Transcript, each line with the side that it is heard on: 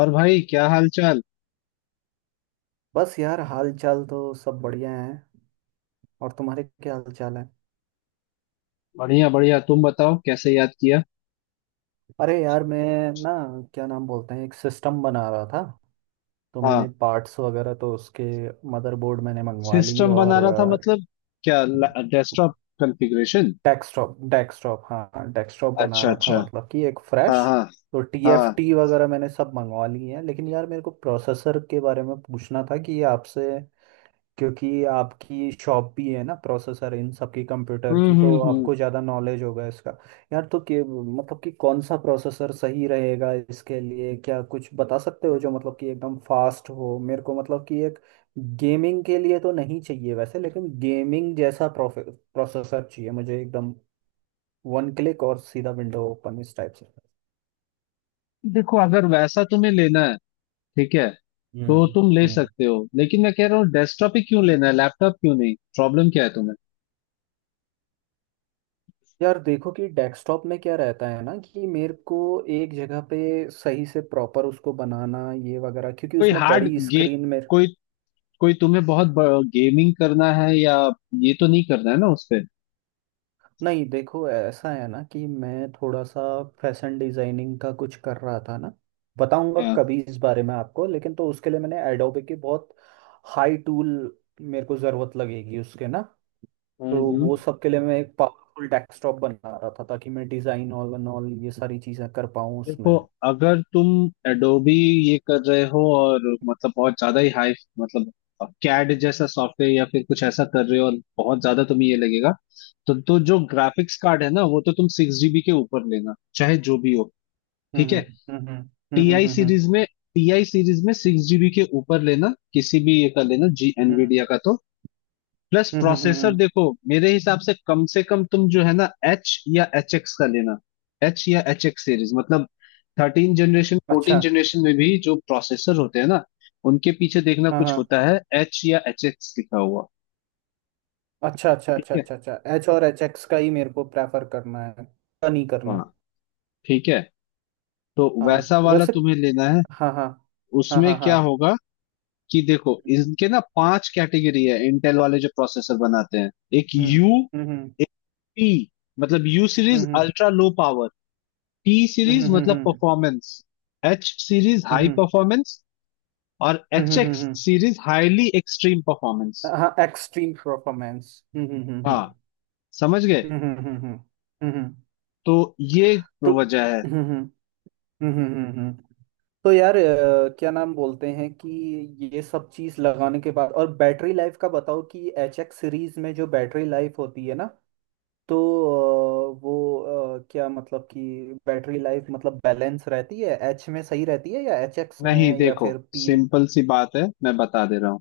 left: और भाई क्या हाल चाल।
right: बस यार, हाल चाल तो सब बढ़िया है। और तुम्हारे क्या हाल चाल है।
left: बढ़िया बढ़िया, तुम बताओ कैसे याद किया।
right: अरे यार, मैं ना क्या नाम बोलते हैं, एक सिस्टम बना रहा था। तो
left: हाँ।
right: मैंने पार्ट्स वगैरह तो उसके मदरबोर्ड मैंने मंगवा ली।
left: सिस्टम
right: और
left: बना रहा था मतलब क्या? Desktop configuration?
right: डेस्कटॉप, डेस्कटॉप हाँ, डेस्कटॉप बना
left: अच्छा
right: रहा
left: अच्छा।
right: था मतलब कि एक फ्रेश।
left: हाँ हाँ।
right: तो
left: हाँ।
right: टीएफटी वगैरह मैंने सब मंगवा ली है, लेकिन यार मेरे को प्रोसेसर के बारे में पूछना था कि आपसे। क्योंकि आपकी शॉप भी है ना प्रोसेसर इन सब की, कंप्यूटर की, तो
left: हम्म।
right: आपको ज़्यादा नॉलेज होगा इसका। यार तो कि मतलब कि कौन सा प्रोसेसर सही रहेगा इसके लिए, क्या कुछ बता सकते हो जो मतलब कि एकदम फास्ट हो। मेरे को मतलब कि एक गेमिंग के लिए तो नहीं चाहिए वैसे, लेकिन गेमिंग जैसा प्रोसेसर चाहिए मुझे, एकदम 1 क्लिक और सीधा विंडो ओपन इस टाइप से।
left: देखो अगर वैसा तुम्हें लेना है, ठीक है, तो
right: हम्म।
left: तुम ले
right: हम्म।
left: सकते हो, लेकिन मैं कह रहा हूँ डेस्कटॉप ही क्यों लेना है? लैपटॉप क्यों नहीं? प्रॉब्लम क्या है तुम्हें?
right: यार देखो कि डेस्कटॉप में क्या रहता है ना कि मेरे को एक जगह पे सही से प्रॉपर उसको बनाना ये वगैरह, क्योंकि
left: कोई
right: उसमें
left: हार्ड
right: बड़ी
left: गे
right: स्क्रीन में।
left: कोई कोई तुम्हें बहुत गेमिंग करना है या ये तो नहीं करना है ना उस पे?
right: नहीं देखो, ऐसा है ना कि मैं थोड़ा सा फैशन डिजाइनिंग का कुछ कर रहा था ना, बताऊंगा
left: हाँ।
right: कभी इस बारे में आपको, लेकिन तो उसके लिए मैंने एडोबे के बहुत हाई टूल मेरे को ज़रूरत लगेगी उसके ना।
left: हम्म
right: तो
left: हम्म।
right: वो सब के लिए मैं एक पावरफुल डेस्कटॉप बना रहा था, ताकि मैं डिज़ाइन ऑल एंड ऑल ये सारी चीज़ें कर पाऊँ
left: देखो,
right: उसमें।
left: अगर तुम एडोबी ये कर रहे हो और मतलब बहुत ज्यादा ही हाई, मतलब कैड जैसा सॉफ्टवेयर या फिर कुछ ऐसा कर रहे हो और बहुत ज्यादा तुम्हें ये लगेगा, तो जो ग्राफिक्स कार्ड है ना वो तो तुम 6 जीबी के ऊपर लेना, चाहे जो भी हो। ठीक
right: हम्म
left: है,
right: हम्म हम्म हम्म हम्म
left: टीआई
right: हम्म,
left: सीरीज
right: हम्म।
left: में, 6 जीबी के ऊपर लेना, किसी भी ये कर लेना, जी
right: हम्म
left: एनवीडिया का तो। प्लस
right: हम्म हम्म, हम्म,
left: प्रोसेसर,
right: हम्म,
left: देखो मेरे हिसाब से कम तुम जो है ना एच या एच एक्स का लेना। एच या एच एक्स सीरीज मतलब थर्टीन जनरेशन फोर्टीन
right: अच्छा।
left: जनरेशन में भी जो प्रोसेसर होते हैं ना, उनके पीछे देखना
right: हाँ
left: कुछ
right: हाँ।
left: होता है एच या एच एक्स लिखा हुआ।
right: अच्छा अच्छा
left: ठीक
right: अच्छा
left: है।
right: अच्छा अच्छा, एच और एच एक्स का ही मेरे को प्रेफर करना है, पता नहीं करना।
left: हाँ। ठीक है। तो
right: हाँ,
left: वैसा वाला
right: वैसे
left: तुम्हें लेना है।
right: हाँ हाँ। हाँ
left: उसमें
right: हाँ हाँ।
left: क्या होगा कि देखो, इनके ना पांच कैटेगरी है, इंटेल वाले जो प्रोसेसर बनाते हैं। एक
right: हम्म।
left: यू,
right: हम्म।
left: एक पी, मतलब यू सीरीज
right: हम्म
left: ultra low power, T series
right: हम्म।
left: मतलब परफॉर्मेंस, एच सीरीज
right: हम्म।
left: हाई परफॉर्मेंस, और एच
right: हम्म,
left: एक्स
right: हम्म।
left: Series highly extreme performance.
right: हम्म। हाँ, एक्सट्रीम परफॉर्मेंस।
left: हाँ, समझ गए?
right: हम्म।
left: तो ये
right: तो
left: वजह है।
right: हम्म। हम्म हम्म, हम्म, हम्म, हम्म। तो यार क्या नाम बोलते हैं कि ये सब चीज़ लगाने के बाद, और बैटरी लाइफ का बताओ कि एच एक्स सीरीज में जो बैटरी लाइफ होती है ना, तो वो क्या मतलब कि बैटरी लाइफ मतलब बैलेंस रहती है एच में सही रहती है, या एच एक्स में
left: नहीं
right: या
left: देखो,
right: फिर पी में।
left: सिंपल सी बात है, मैं बता दे रहा हूँ।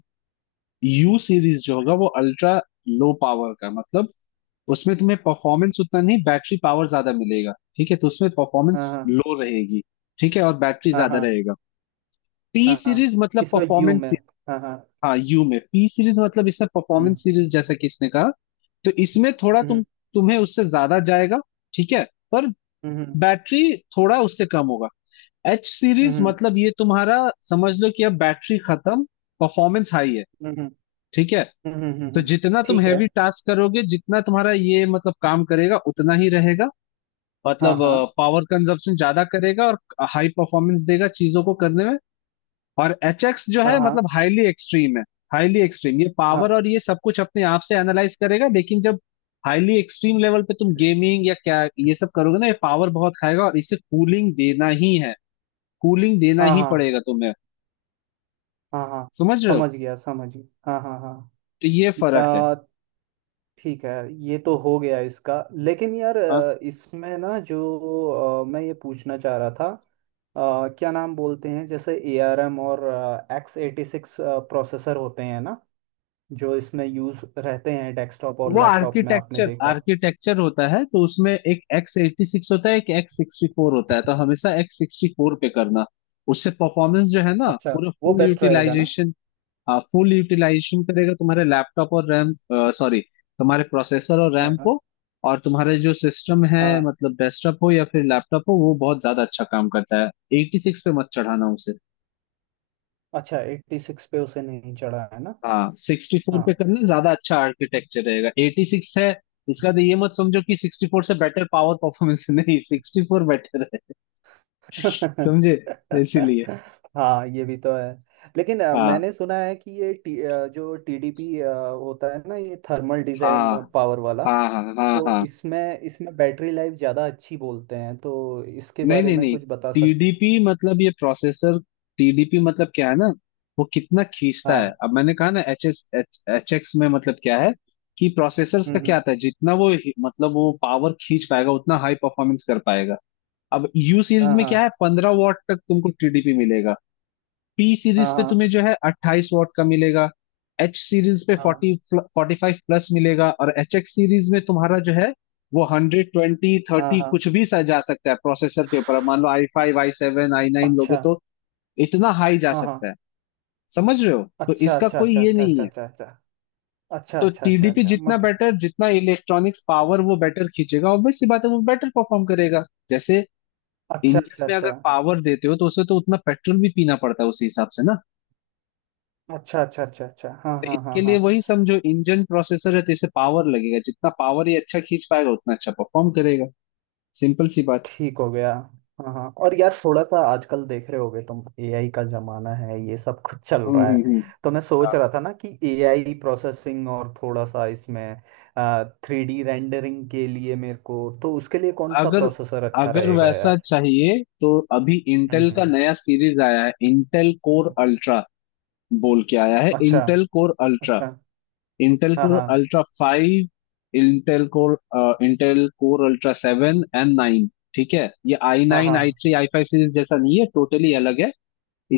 left: यू
right: हम्म,
left: सीरीज जो होगा वो अल्ट्रा लो पावर का, मतलब उसमें तुम्हें परफॉर्मेंस उतना नहीं, बैटरी पावर ज्यादा मिलेगा। ठीक है, तो उसमें
right: हाँ
left: परफॉर्मेंस
right: हाँ।
left: लो रहेगी। ठीक है, और बैटरी
right: हाँ
left: ज्यादा
right: हाँ।
left: रहेगा। टी
right: हाँ हाँ।
left: सीरीज मतलब
right: किसमें, यू
left: परफॉर्मेंस।
right: में। हाँ हाँ।
left: हाँ, यू में। पी सीरीज मतलब इसमें
right: हम्म।
left: परफॉर्मेंस सीरीज, जैसा कि इसने कहा, तो इसमें थोड़ा
right: हम्म।
left: तुम्हें उससे ज्यादा जाएगा, ठीक है, पर
right: हम्म हम्म
left: बैटरी थोड़ा उससे कम होगा। एच सीरीज
right: हम्म
left: मतलब ये तुम्हारा समझ लो कि अब बैटरी खत्म, परफॉर्मेंस हाई है।
right: हम्म।
left: ठीक है,
right: हम्म, हम्म, हम्म,
left: तो
right: हम्म।
left: जितना तुम
right: ठीक है।
left: हैवी टास्क करोगे, जितना तुम्हारा ये मतलब काम करेगा उतना ही रहेगा।
right: हाँ
left: मतलब
right: हाँ।
left: पावर कंजप्शन ज्यादा करेगा और हाई परफॉर्मेंस देगा चीजों को करने में। और एच एक्स जो
right: हाँ
left: है
right: हाँ।
left: मतलब हाईली एक्सट्रीम है। हाईली एक्सट्रीम ये
right: हाँ
left: पावर और ये सब कुछ अपने आप से एनालाइज करेगा, लेकिन जब हाईली एक्सट्रीम लेवल पे तुम गेमिंग या क्या ये सब करोगे ना, ये पावर बहुत खाएगा और इसे कूलिंग देना ही है। कूलिंग देना
right: हाँ।
left: ही
right: हाँ
left: पड़ेगा तुम्हें।
right: हाँ हाँ।
left: समझ रहे हो?
right: समझ गया, समझ गया, हाँ हाँ हाँ।
left: तो ये फर्क है।
right: अ, ठीक है। ये तो हो गया इसका, लेकिन यार
left: हाँ।
right: इसमें ना जो मैं ये पूछना चाह रहा था क्या नाम बोलते हैं, जैसे ARM और x86 प्रोसेसर होते हैं ना, जो इसमें यूज़ रहते हैं, डेस्कटॉप और
left: वो
right: लैपटॉप में आपने
left: आर्किटेक्चर
right: देखा।
left: आर्किटेक्चर होता है, तो उसमें एक एक्स एटी सिक्स होता है, एक एक्स सिक्सटी फोर होता है। तो हमेशा एक्स सिक्सटी फोर पे करना, उससे परफॉर्मेंस जो है ना
right: अच्छा,
left: पूरा,
right: वो
left: फुल
right: बेस्ट रहेगा ना।
left: यूटिलाइजेशन। हाँ, फुल यूटिलाइजेशन करेगा तुम्हारे लैपटॉप और रैम, सॉरी, तुम्हारे प्रोसेसर और रैम
right: हाँ
left: को। और तुम्हारे जो सिस्टम है
right: हाँ।
left: मतलब डेस्कटॉप हो या फिर लैपटॉप हो, वो बहुत ज्यादा अच्छा काम करता है। x86 पे मत चढ़ाना उसे।
right: अच्छा, 86 पे उसे नहीं चढ़ा है ना।
left: हाँ, x64
right: हाँ।
left: पे करना ज्यादा अच्छा आर्किटेक्चर रहेगा। x86 है इसका, तो ये मत समझो कि x64 से बेटर पावर परफॉर्मेंस। नहीं, x64 बेटर है। समझे? इसीलिए।
right: हाँ, ये भी तो है। लेकिन
left: हाँ
right: मैंने सुना है कि ये जो टीडीपी होता है ना, ये थर्मल डिजाइन
left: हाँ
right: पावर वाला,
left: हाँ हाँ हाँ
right: तो
left: हाँ।
right: इसमें इसमें बैटरी लाइफ ज़्यादा अच्छी बोलते हैं, तो इसके
left: नहीं
right: बारे
left: नहीं
right: में
left: नहीं,
right: कुछ बता सक।
left: टीडीपी मतलब ये प्रोसेसर, टीडीपी मतलब क्या है ना, वो कितना खींचता है।
right: हाँ।
left: अब मैंने कहा ना एच एस एच एक्स में मतलब क्या है कि प्रोसेसर्स
right: हम्म
left: का क्या
right: हम्म,
left: आता है, जितना वो मतलब वो पावर खींच पाएगा उतना हाई परफॉर्मेंस कर पाएगा। अब यू सीरीज
right: हाँ
left: में
right: हाँ।
left: क्या है, 15 वॉट तक तुमको टीडीपी मिलेगा। पी सीरीज
right: हाँ
left: पे
right: हाँ।
left: तुम्हें जो है 28 वॉट का मिलेगा। एच सीरीज पे
right: हाँ
left: 40 45 प्लस मिलेगा, और एच एक्स सीरीज में तुम्हारा जो है वो 120
right: हाँ।
left: 30
right: हाँ
left: कुछ भी सा जा सकता है प्रोसेसर के ऊपर। मान लो I five I seven I nine लोगे
right: अच्छा।
left: तो इतना हाई जा
right: हाँ हाँ।
left: सकता है। समझ रहे हो? तो
right: अच्छा
left: इसका
right: अच्छा
left: कोई
right: अच्छा
left: ये
right: अच्छा
left: नहीं
right: अच्छा।
left: है।
right: अच्छा अच्छा
left: तो
right: अच्छा अच्छा अच्छा
left: टीडीपी
right: अच्छा
left: जितना
right: मतलब,
left: बेटर, जितना इलेक्ट्रॉनिक्स पावर वो बेटर खींचेगा, ऑब्वियस सी बात है, वो बेटर परफॉर्म करेगा। जैसे
right: अच्छा
left: इंजन
right: अच्छा
left: में
right: अच्छा।
left: अगर पावर देते हो तो उसे तो उतना पेट्रोल भी पीना पड़ता है, उसी हिसाब से ना।
right: अच्छा अच्छा अच्छा अच्छा। हाँ
left: तो
right: हाँ हाँ
left: इसके
right: हाँ।
left: लिए वही समझो, इंजन प्रोसेसर है, तो इसे पावर लगेगा, जितना पावर ये अच्छा खींच पाएगा उतना अच्छा परफॉर्म करेगा। सिंपल सी बात।
right: ठीक हो गया। हाँ हाँ, और यार थोड़ा सा आजकल देख रहे होगे तुम एआई का जमाना है, ये सब कुछ चल रहा है।
left: हम्म।
right: तो मैं सोच
left: हाँ।
right: रहा था ना कि एआई प्रोसेसिंग और थोड़ा सा इसमें 3D रेंडरिंग के लिए मेरे को, तो उसके लिए कौन सा
left: अगर
right: प्रोसेसर अच्छा
left: अगर
right: रहेगा
left: वैसा
right: यार।
left: चाहिए तो अभी इंटेल का
right: हम्म।
left: नया सीरीज आया है, इंटेल कोर अल्ट्रा बोल के आया है।
right: अच्छा।
left: इंटेल कोर अल्ट्रा,
right: अच्छा।
left: इंटेल
right: हाँ
left: कोर
right: हाँ।
left: Ultra five, Intel core Intel core ultra seven and nine. ठीक है, ये आई
right: हाँ
left: नाइन
right: हाँ
left: I three I five series जैसा नहीं है, टोटली अलग है।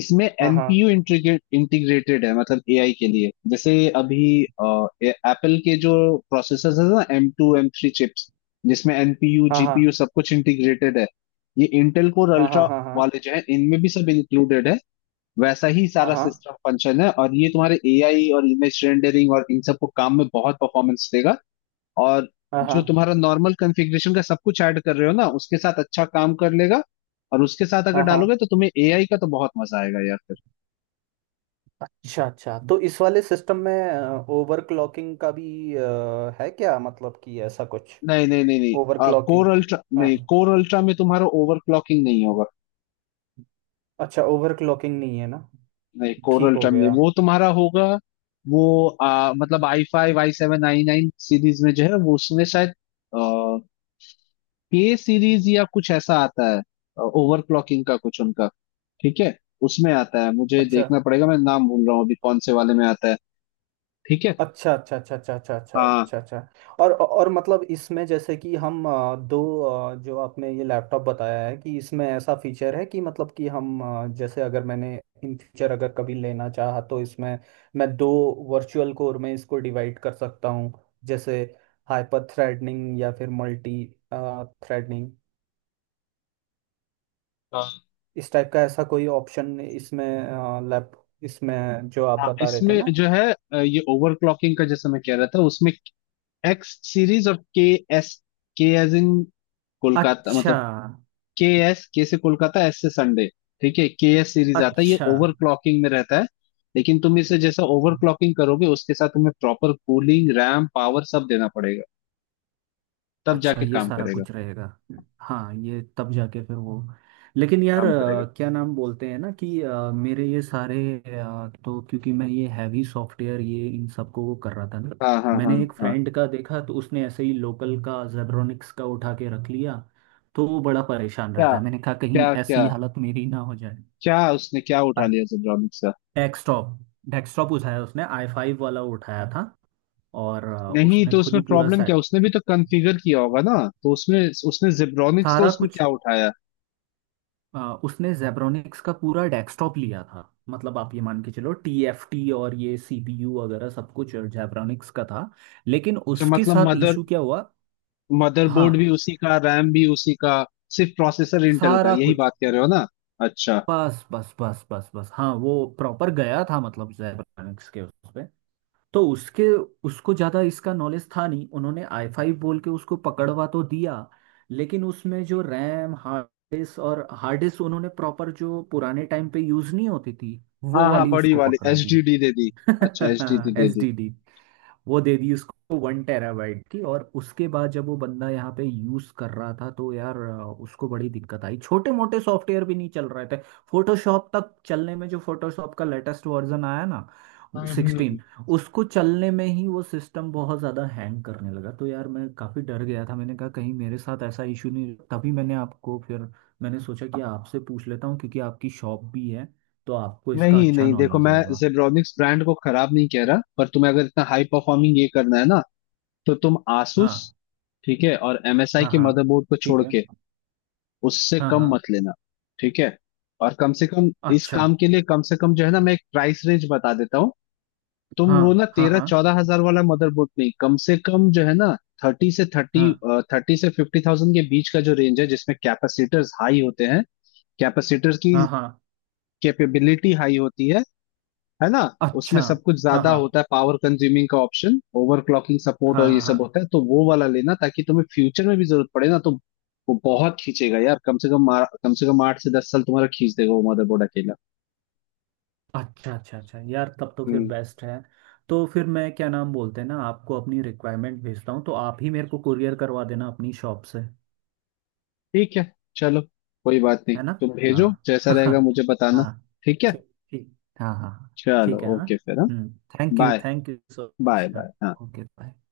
left: इसमें
right: हाँ
left: एनपीयू इंटीग्रेटेड है, मतलब एआई के लिए। जैसे अभी एप्पल के जो प्रोसेसर है ना M two M three chips, जिसमें एनपीयू
right: हाँ
left: जीपीयू सब कुछ इंटीग्रेटेड है, ये इंटेल कोर
right: हाँ। हाँ। हाँ
left: अल्ट्रा
right: हाँ हाँ
left: वाले जो है इनमें भी सब इंक्लूडेड है। वैसा ही
right: हाँ
left: सारा
right: हाँ।
left: सिस्टम फंक्शन है, और ये तुम्हारे एआई और इमेज रेंडरिंग और इन सब को काम में बहुत परफॉर्मेंस देगा। और
right: हाँ
left: जो
right: हाँ।
left: तुम्हारा नॉर्मल कॉन्फ़िगरेशन का सब कुछ ऐड कर रहे हो ना, उसके साथ अच्छा काम कर लेगा, और उसके साथ अगर
right: हाँ हाँ।
left: डालोगे तो तुम्हें एआई का तो बहुत मजा आएगा यार।
right: अच्छा अच्छा, तो इस वाले सिस्टम में ओवरक्लॉकिंग का भी है क्या, मतलब कि ऐसा कुछ
left: नहीं नहीं नहीं नहीं,
right: ओवरक्लॉकिंग।
left: कोर अल्ट्रा
right: हाँ।
left: नहीं, कोर अल्ट्रा में तुम्हारा ओवरक्लॉकिंग नहीं होगा।
right: अच्छा, ओवरक्लॉकिंग नहीं है ना।
left: नहीं, कोर
right: ठीक हो
left: अल्ट्रा में नहीं,
right: गया।
left: वो तुम्हारा होगा। वो मतलब I five I seven I nine series में जो है, वो उसमें शायद के सीरीज या कुछ ऐसा आता है, ओवरक्लॉकिंग का कुछ उनका। ठीक है, उसमें आता है, मुझे
right: अच्छा
left: देखना पड़ेगा, मैं नाम भूल रहा हूँ अभी कौन से वाले में आता है। ठीक है।
right: अच्छा अच्छा अच्छा अच्छा अच्छा अच्छा
left: हाँ
right: अच्छा अच्छा। और मतलब इसमें जैसे कि हम दो जो आपने ये लैपटॉप बताया है कि इसमें ऐसा फीचर है कि मतलब कि हम जैसे अगर मैंने इन फ्यूचर अगर कभी लेना चाहा तो इसमें मैं दो वर्चुअल कोर में इसको डिवाइड कर सकता हूँ, जैसे हाइपर थ्रेडनिंग या फिर मल्टी थ्रेडनिंग
left: हाँ
right: इस टाइप का ऐसा कोई ऑप्शन इसमें लैप, इसमें जो आप
left: हाँ,
right: बता रहे थे
left: इसमें
right: ना।
left: जो है ये ओवरक्लॉकिंग का जैसे मैं कह रहा था, उसमें एक्स सीरीज और K S, K as in Kolkata
right: अच्छा
left: मतलब, के एस, के से कोलकाता, एस से संडे। ठीक है, के एस सीरीज आता है, ये
right: अच्छा
left: ओवर क्लॉकिंग में रहता है, लेकिन तुम इसे जैसा ओवर क्लॉकिंग करोगे उसके साथ तुम्हें प्रॉपर कूलिंग रैम पावर सब देना पड़ेगा तब
right: अच्छा,
left: जाके
right: ये
left: काम
right: सारा
left: करेगा।
right: कुछ रहेगा। हाँ, ये तब जाके फिर वो। लेकिन यार
left: काम करेगा।
right: क्या नाम बोलते हैं ना कि मेरे ये सारे तो क्योंकि मैं ये हैवी सॉफ्टवेयर ये इन सबको वो कर रहा था ना,
left: हाँ हाँ हाँ
right: मैंने एक
left: हाँ।
right: फ्रेंड का देखा तो उसने ऐसे ही लोकल का जेब्रोनिक्स का उठा के रख लिया। तो वो बड़ा परेशान
left: क्या?
right: रहता है, मैंने कहा कहीं
left: क्या क्या
right: ऐसी हालत मेरी ना हो जाए।
left: क्या उसने क्या उठा लिया जेब्रॉनिक्स का?
right: डेस्कटॉप, डेस्कटॉप उठाया उसने, i5 वाला उठाया था। और
left: नहीं,
right: उसने
left: तो
right: खुद
left: उसमें
right: ही पूरा
left: प्रॉब्लम क्या,
right: सेट,
left: उसने भी तो कॉन्फ़िगर किया होगा ना, तो उसमें उसने जेब्रॉनिक्स का
right: सारा
left: उसमें
right: कुछ।
left: क्या उठाया?
right: उसने जेब्रोनिक्स का पूरा डेस्कटॉप लिया था, मतलब आप ये मान के चलो टीएफटी और ये सीपीयू वगैरह सब कुछ जेब्रोनिक्स का था। लेकिन
left: तो
right: उसके
left: मतलब
right: साथ इशू क्या हुआ,
left: मदरबोर्ड
right: हाँ,
left: भी उसी का, रैम भी उसी का, सिर्फ प्रोसेसर इंटेल का,
right: सारा
left: यही
right: कुछ।
left: बात कह रहे हो ना? अच्छा।
right: बस बस बस बस बस, हाँ वो प्रॉपर गया था मतलब जेब्रोनिक्स के उस पे। तो उसके, उसको ज़्यादा इसका नॉलेज था नहीं, उन्होंने i5 बोल के उसको पकड़वा तो दिया। लेकिन उसमें जो रैम, हार्ड डिस्क, और हार्ड डिस्क उन्होंने प्रॉपर जो पुराने टाइम पे यूज़ नहीं होती थी वो
left: हाँ हाँ,
right: वाली
left: बड़ी
right: उसको
left: वाली
right: पकड़ा
left: एच
right: दी।
left: डी डी दे दी। अच्छा, एच डी डी दे
right: एस
left: दी।
right: डी डी वो दे दी उसको, 1 टेराबाइट की। और उसके बाद जब वो बंदा यहाँ पे यूज कर रहा था तो यार उसको बड़ी दिक्कत आई, छोटे मोटे सॉफ्टवेयर भी नहीं चल रहे थे। फोटोशॉप तक चलने में, जो फोटोशॉप का लेटेस्ट वर्जन आया ना,
left: हम्म।
right: 16, उसको चलने में ही वो सिस्टम बहुत ज़्यादा हैंग करने लगा। तो यार मैं काफ़ी डर गया था, मैंने कहा कहीं मेरे साथ ऐसा इशू नहीं, तभी मैंने आपको फिर, मैंने सोचा कि आपसे पूछ लेता हूँ, क्योंकि आपकी शॉप भी है तो आपको इसका
left: नहीं
right: अच्छा
left: नहीं, देखो,
right: नॉलेज
left: मैं
right: होगा।
left: जेब्रॉनिक्स ब्रांड को खराब नहीं कह रहा, पर तुम्हें अगर इतना हाई परफॉर्मिंग ये करना है ना, तो तुम आसूस,
right: हाँ
left: ठीक है, और एमएसआई
right: हाँ
left: के
right: हाँ।
left: मदरबोर्ड को
right: ठीक
left: छोड़
right: है।
left: के उससे
right: हाँ
left: कम
right: हाँ।
left: मत लेना। ठीक है। और कम से कम इस
right: अच्छा।
left: काम के लिए, कम से कम जो है ना, मैं एक प्राइस रेंज बता देता हूँ। तुम
right: हाँ
left: वो ना
right: हाँ
left: तेरह
right: हाँ
left: चौदह हजार वाला मदरबोर्ड नहीं, कम से कम जो है ना थर्टी से थर्टी
right: हाँ।
left: थर्टी से फिफ्टी थाउजेंड के बीच का जो रेंज है, जिसमें कैपेसिटर्स हाई होते हैं, कैपेसिटर्स की
right: हाँ हाँ।
left: कैपेबिलिटी हाई होती है ना। उसमें
right: अच्छा।
left: सब कुछ
right: हाँ
left: ज्यादा
right: हाँ।
left: होता है, पावर कंज्यूमिंग का ऑप्शन, ओवरक्लॉकिंग सपोर्ट
right: हाँ
left: और ये
right: हाँ
left: सब
right: हाँ।
left: होता है। तो वो वाला लेना ताकि तुम्हें फ्यूचर में भी जरूरत पड़े ना तो वो बहुत खींचेगा यार, कम से कम कम से कम 8 से 10 साल तुम्हारा खींच देगा वो मदरबोर्ड अकेला।
right: अच्छा अच्छा अच्छा, यार तब तो फिर बेस्ट है। तो फिर मैं क्या नाम बोलते हैं ना आपको अपनी रिक्वायरमेंट भेजता हूँ, तो आप ही मेरे को कुरियर करवा देना अपनी शॉप से,
left: ठीक है, चलो, कोई बात नहीं,
right: है ना।
left: तुम
right: हाँ।
left: भेजो जैसा
right: हाँ
left: रहेगा मुझे बताना।
right: हाँ।
left: ठीक है,
right: ठीक ठीक हाँ हाँ हाँ,
left: चलो,
right: ठीक है हाँ।
left: ओके फिर, हाँ।
right: हम्म। Thank you,
left: bye.
right: Thank you so
left: bye
right: much, हाँ।
left: बाय, हाँ।
right: Okay, bye.